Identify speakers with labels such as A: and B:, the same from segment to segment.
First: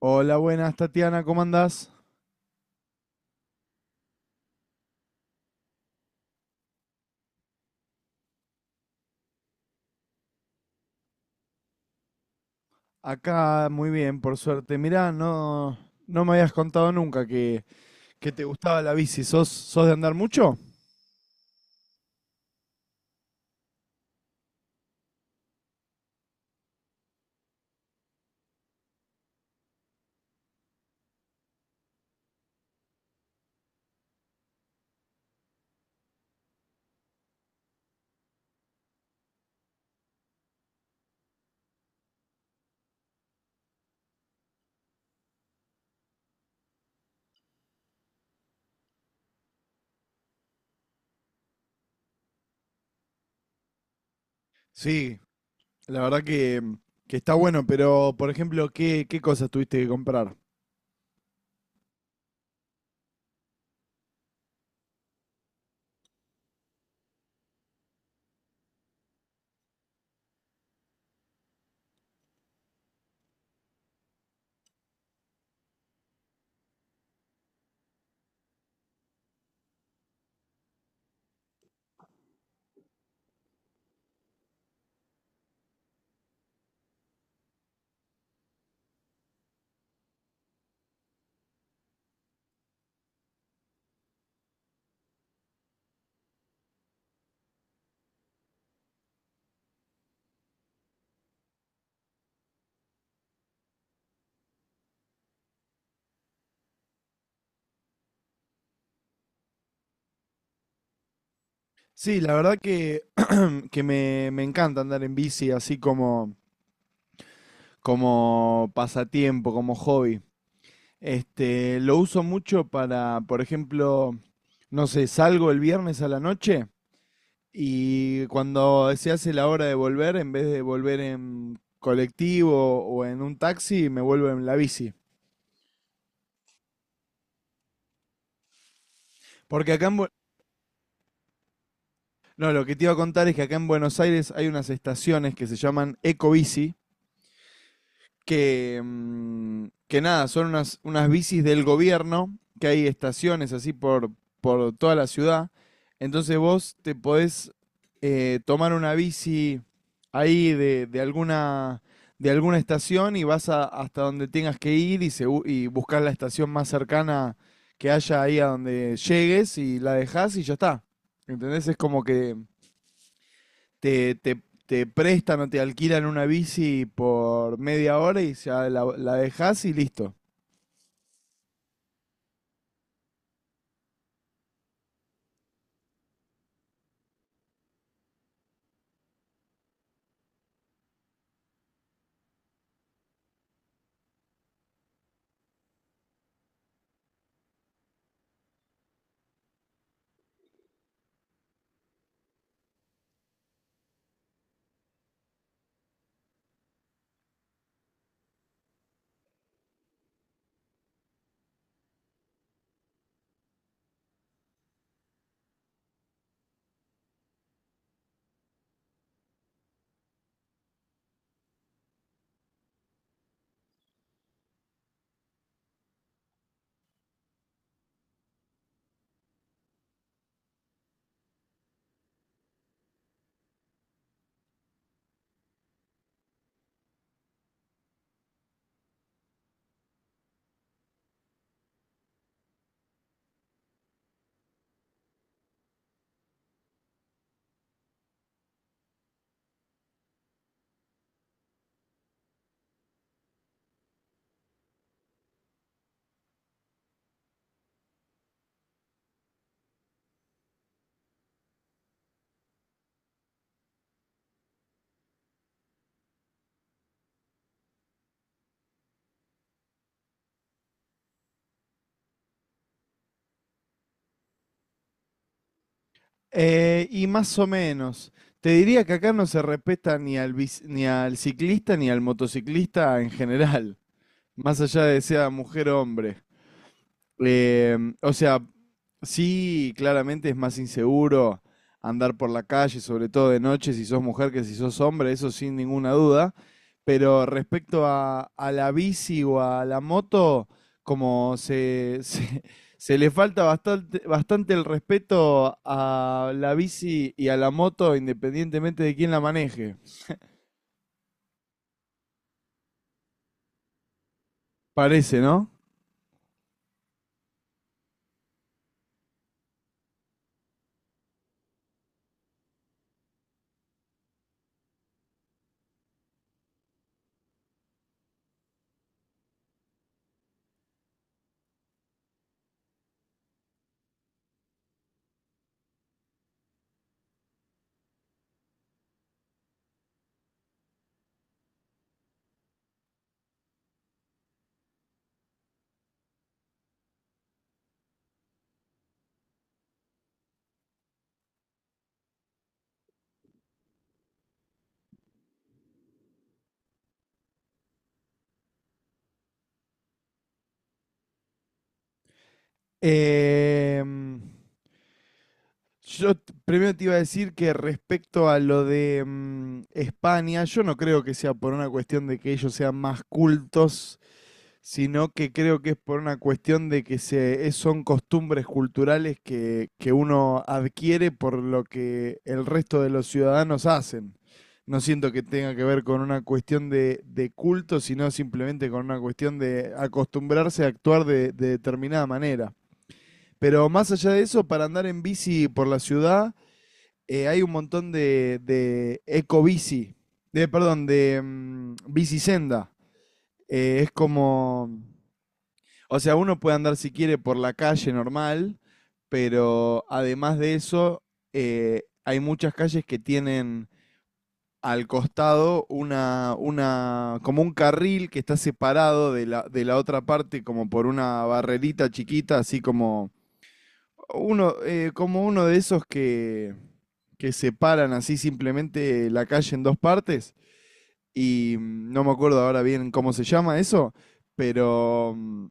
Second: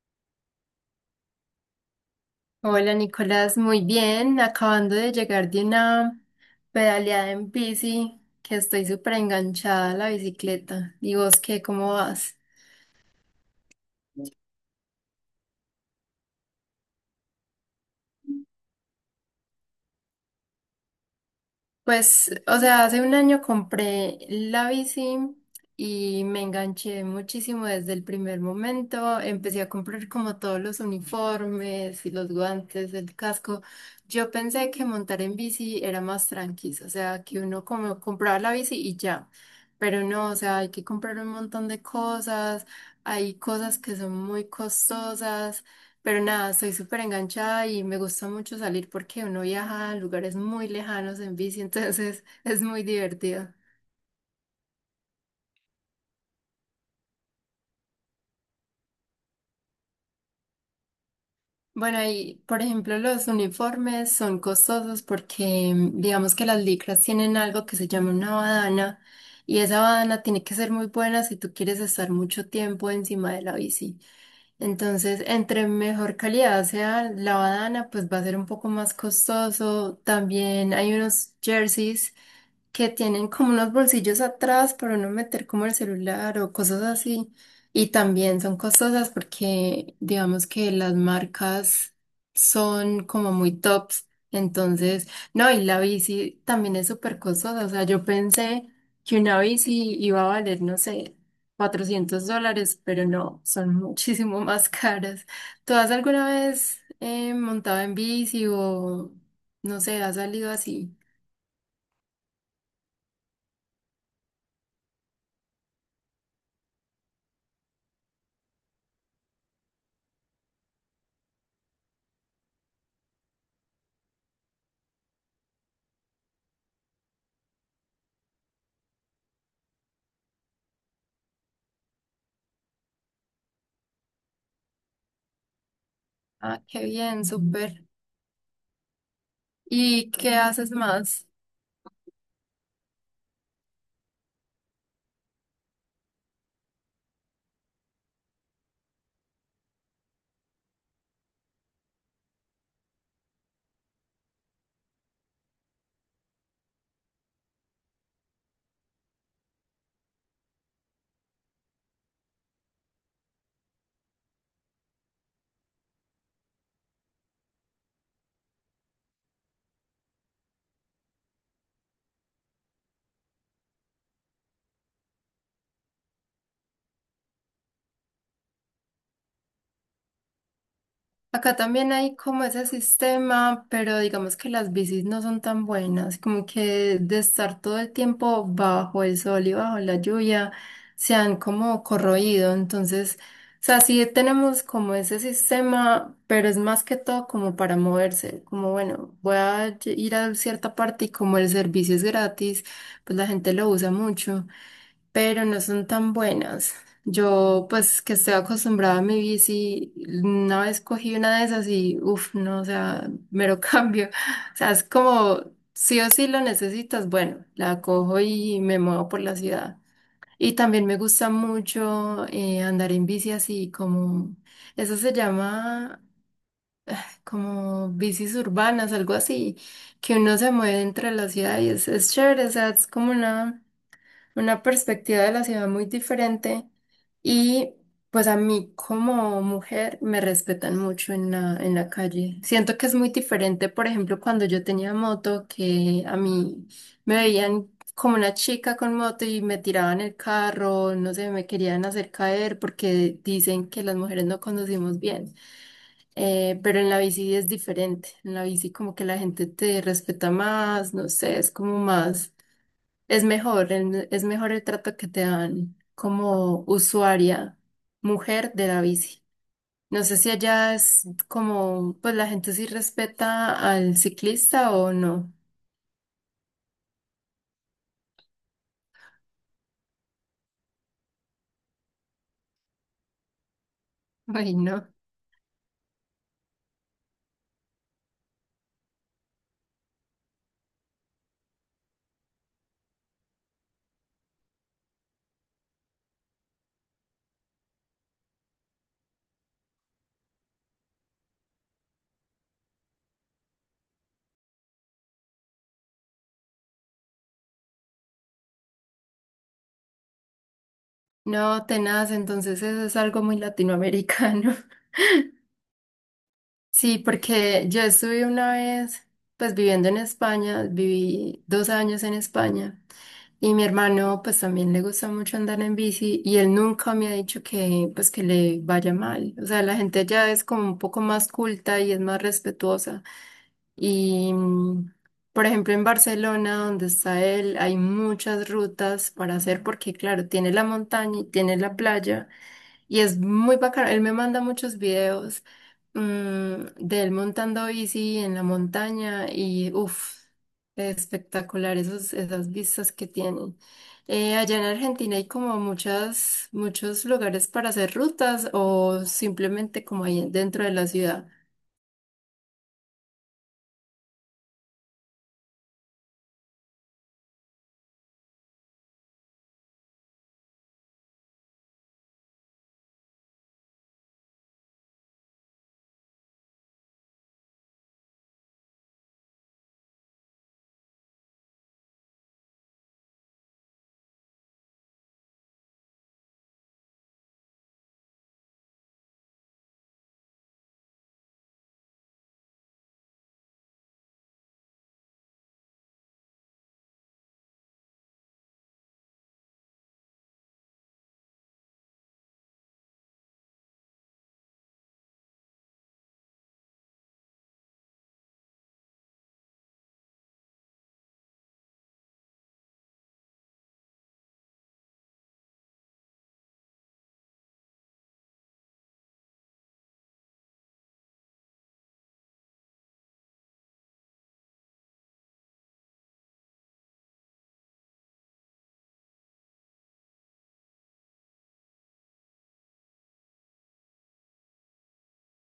A: Hola, buenas Tatiana, ¿cómo andás?
B: Hola Nicolás, muy bien, acabando de llegar de una pedaleada en bici, que estoy súper enganchada a la bicicleta. ¿Y vos qué, cómo vas?
A: Acá muy bien, por suerte. Mirá, no, no me habías contado nunca que te gustaba la bici. ¿Sos de andar mucho?
B: Pues, o sea, hace un año compré la bici y me enganché muchísimo desde el primer momento. Empecé a comprar como todos los uniformes y los guantes, el casco. Yo pensé que montar en bici era más tranquilo, o sea, que uno como compraba la bici y ya. Pero no, o sea, hay que comprar un montón de cosas. Hay cosas que son muy costosas. Pero nada, soy súper enganchada y me gusta mucho salir porque uno viaja a lugares muy lejanos en bici, entonces es muy divertido.
A: Sí, la verdad que está bueno, pero por ejemplo, ¿qué cosas tuviste que comprar?
B: Bueno, y por ejemplo, los uniformes son costosos porque digamos que las licras tienen algo que se llama una badana y esa badana tiene que ser muy buena si tú quieres estar mucho tiempo encima de la bici. Entonces, entre mejor calidad sea la badana, pues va a ser un poco más costoso. También hay unos jerseys que tienen como unos bolsillos atrás para no meter como el celular o cosas así. Y también son costosas porque digamos que las marcas son como muy tops. Entonces, no, y la bici también es súper costosa. O sea, yo pensé que una bici iba a valer, no sé, 400 dólares, pero no, son muchísimo más caras. ¿Tú has alguna vez montado en bici o, no sé, has salido así?
A: Sí, la verdad que me encanta andar en bici así como pasatiempo, como hobby. Este, lo uso mucho para, por ejemplo, no sé, salgo el viernes a la noche y cuando se hace la hora de volver, en vez de volver en colectivo o en un taxi, me vuelvo en la bici.
B: Ah, qué bien, súper.
A: Porque acá en,
B: ¿Y qué haces más?
A: No, lo que te iba a contar es que acá en Buenos Aires hay unas estaciones que se llaman Ecobici, que nada, son unas, unas bicis del gobierno, que hay estaciones así por toda la ciudad. Entonces vos te podés tomar una bici ahí de alguna estación y hasta donde tengas que ir y, y buscar la estación más cercana que haya ahí a donde llegues y la dejás y ya está. ¿Entendés? Es como que te prestan o te alquilan una bici por media hora y ya la dejas y listo.
B: Acá también hay como ese sistema, pero digamos que las bicis no son tan buenas, como que de estar todo el tiempo bajo el sol y bajo la lluvia, se han como corroído. Entonces, o sea, sí tenemos como ese sistema, pero es más que todo como para moverse, como bueno, ir a cierta parte y como el servicio es gratis, pues la gente lo usa mucho. Pero no son tan buenas. Yo, pues, que estoy acostumbrada a mi bici, una vez cogí una de esas y, uff, no, o sea, mero cambio. O sea, es como, sí o sí lo necesitas, bueno, la cojo y me muevo por la ciudad. Y también me gusta mucho andar en bici así, como, eso se llama como bicis urbanas, algo así, que uno se mueve entre la ciudad y es chévere, o sea, es como una perspectiva de la ciudad muy diferente y pues a mí como mujer me respetan mucho en la calle. Siento que es muy diferente, por ejemplo, cuando yo tenía moto, que a mí me veían como una chica con moto y me tiraban el carro, no sé, me querían hacer caer porque dicen que las mujeres no conducimos bien. Pero en la bici es diferente. En la bici como que la gente te respeta más, no sé, es como más. Es mejor, es mejor el trato que te dan como usuaria, mujer de la bici. No sé si allá es como, pues la gente sí respeta al ciclista o no.
A: Y más o menos, te diría que acá no se respeta ni al ciclista ni al motociclista en general,
B: Ay,
A: más allá
B: no.
A: de sea mujer o hombre. O sea, sí, claramente es más inseguro andar por la calle, sobre todo de noche, si sos mujer que si sos hombre, eso sin ninguna duda. Pero respecto a la bici o a la moto, como se le falta bastante, bastante el respeto a la bici y a la moto, independientemente de quién la maneje.
B: No, tenaz, entonces eso es algo muy latinoamericano.
A: Parece, ¿no?
B: Sí, porque yo estuve una vez, pues viviendo en España, viví 2 años en España y mi hermano pues también le gusta mucho andar en bici y él nunca me ha dicho que pues que le vaya mal. O sea, la gente ya es como un poco más culta y es más respetuosa. Y por ejemplo en Barcelona, donde está él, hay muchas rutas para hacer porque claro, tiene la montaña y tiene la playa. Y es muy bacano. Él me manda muchos videos, mm, de él montando bici en la montaña y uff, espectacular esos, esas vistas que tienen. Allá en Argentina hay como muchas, muchos lugares para hacer rutas o simplemente como ahí dentro de la ciudad.
A: Em, primero te iba a decir que respecto a lo de España, yo no creo que sea por una cuestión de que ellos sean más cultos, sino que creo que es por una cuestión de son costumbres culturales que uno adquiere por lo que el resto de los ciudadanos hacen. No siento que tenga que ver con una cuestión de culto, sino simplemente con una cuestión de acostumbrarse a actuar de determinada manera. Pero más allá de eso, para andar en bici por la ciudad, hay un montón de eco-bici, de, perdón, de bicisenda. Es como, o sea, uno puede andar si quiere por la calle normal, pero además de eso, hay muchas calles que tienen al costado una, como un carril que está separado de la otra parte como por una barrerita chiquita, así como uno de esos que separan así simplemente la calle en dos partes y no me acuerdo ahora bien cómo se llama eso, pero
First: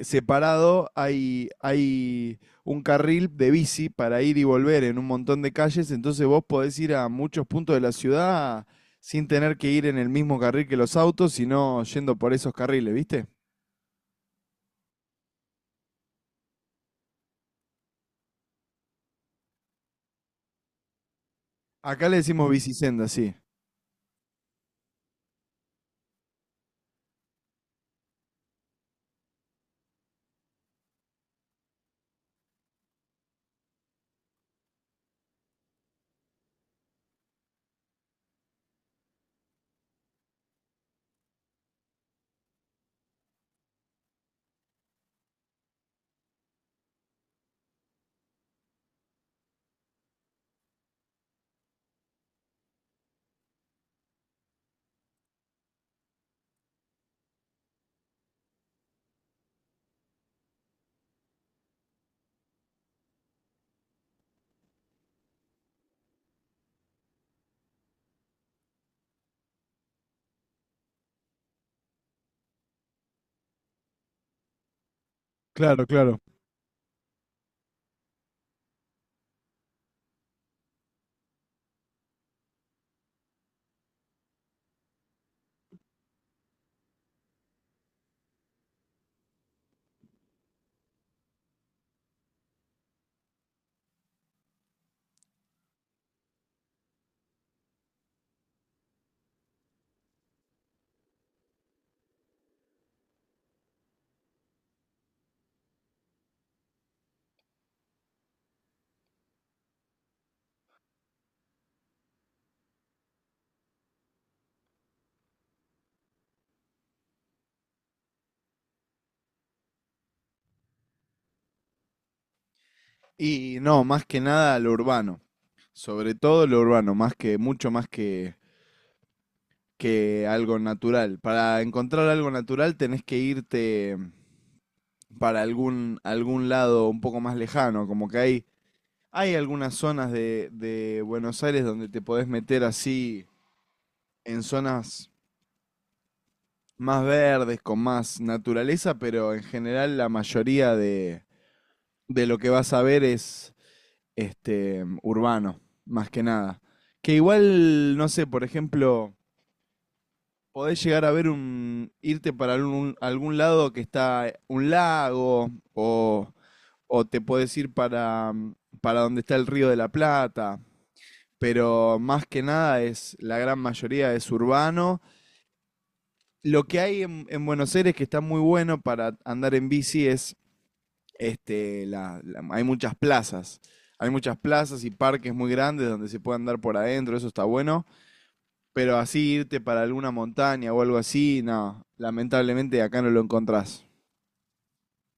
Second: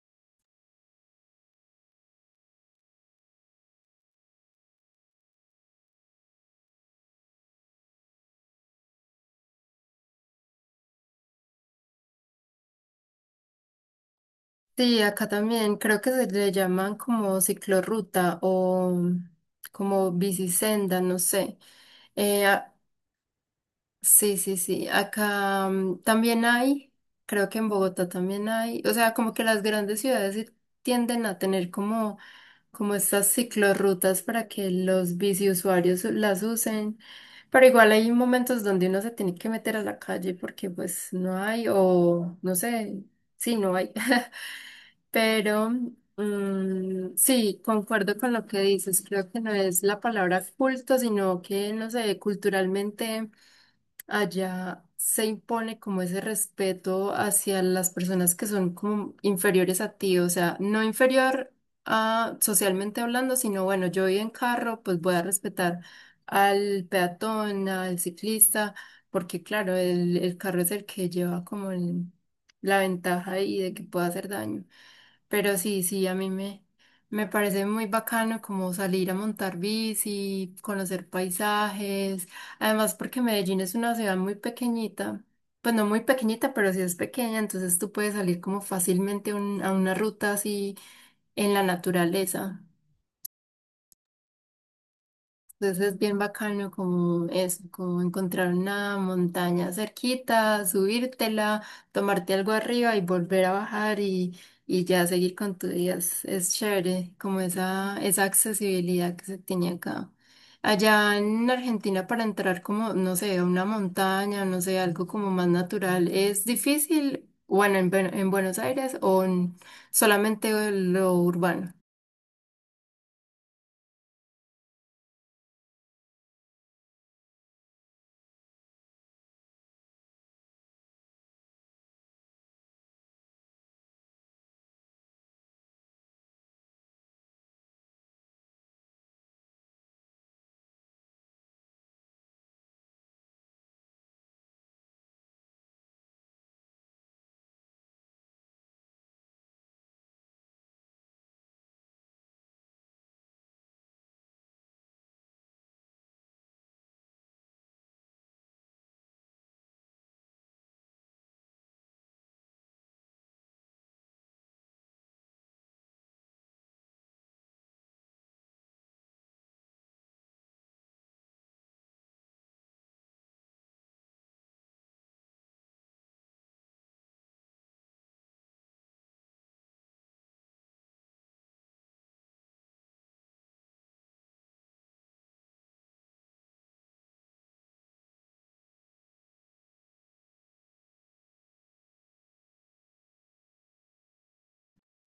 A: separado hay un carril de bici para ir y volver en un montón de calles, entonces vos podés ir a muchos puntos de la ciudad sin tener que ir en el mismo carril que los autos, sino yendo por esos carriles, ¿viste?
B: Sí, acá también creo que se le llaman como ciclorruta o como bicisenda, no sé.
A: Acá le
B: Eh,
A: decimos
B: a-
A: bicisenda, sí.
B: Sí, sí, sí. Acá también hay, creo que en Bogotá también hay, o sea, como que las grandes ciudades sí tienden a tener como, como estas ciclorrutas para que los biciusuarios las usen, pero igual hay momentos donde uno se tiene que meter a la calle porque pues no hay, o no sé, sí, no hay. Pero sí, concuerdo con lo que dices. Creo que no es la palabra culto, sino que, no sé, culturalmente allá se impone como ese respeto hacia las personas que son como inferiores a ti, o sea, no inferior a socialmente hablando, sino bueno, yo voy en carro, pues voy a respetar al peatón, al ciclista, porque claro, el carro es el que lleva como la ventaja ahí de que pueda hacer daño. Pero sí,
A: Claro,
B: sí,
A: claro.
B: me parece muy bacano como salir a montar bici, conocer paisajes. Además, porque Medellín es una ciudad muy pequeñita. Pues no muy pequeñita, pero sí es pequeña, entonces tú puedes salir como fácilmente a una ruta así en la naturaleza. Entonces es bien bacano como eso, como encontrar una montaña cerquita, subírtela, tomarte algo arriba y volver a bajar y ya seguir con tu día. Es chévere, como esa accesibilidad que se tiene acá. Allá en Argentina para entrar como, no sé, a una montaña, no sé, algo como más natural, ¿es difícil? Bueno, en, en Buenos Aires o en solamente lo urbano.
A: Y no, más que nada lo urbano. Sobre todo lo urbano, más mucho más que algo natural. Para encontrar algo natural tenés que irte para algún, algún lado un poco más lejano. Como que hay algunas zonas de Buenos Aires donde te podés meter así en zonas más verdes, con más naturaleza, pero en general la mayoría de lo que vas a ver es este, urbano, más que nada. Que igual, no sé, por ejemplo, podés llegar a ver un, irte para algún, algún lado que está un lago, o te podés ir para donde está el Río de la Plata, pero más que nada es, la gran mayoría es urbano. Lo que hay en Buenos Aires que está muy bueno para andar en bici es este, hay muchas plazas. Hay muchas plazas y parques muy grandes donde se puede andar por adentro, eso está bueno. Pero así irte para alguna montaña o algo así, no, lamentablemente acá no lo encontrás.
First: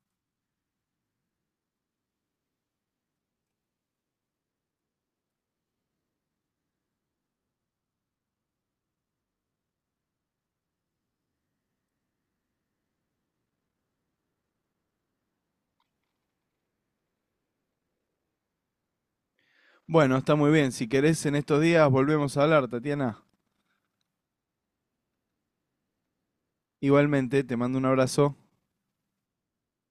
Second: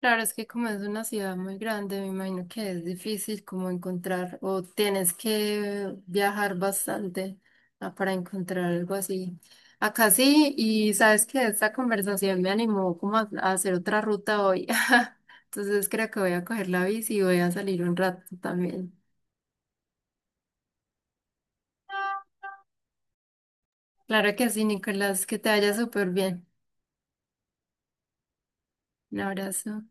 B: Claro, es que como es una ciudad muy grande, me imagino que es difícil como encontrar o tienes que viajar bastante para encontrar algo así. Acá sí, y sabes que esta conversación me animó como a hacer otra ruta hoy. Entonces creo que voy a coger la bici y voy a salir un rato también.
A: Bueno, está muy bien. Si querés, en estos días volvemos a hablar, Tatiana.
B: Claro que sí, Nicolás, que te vaya súper bien.
A: Igualmente, te mando un abrazo.
B: Un abrazo.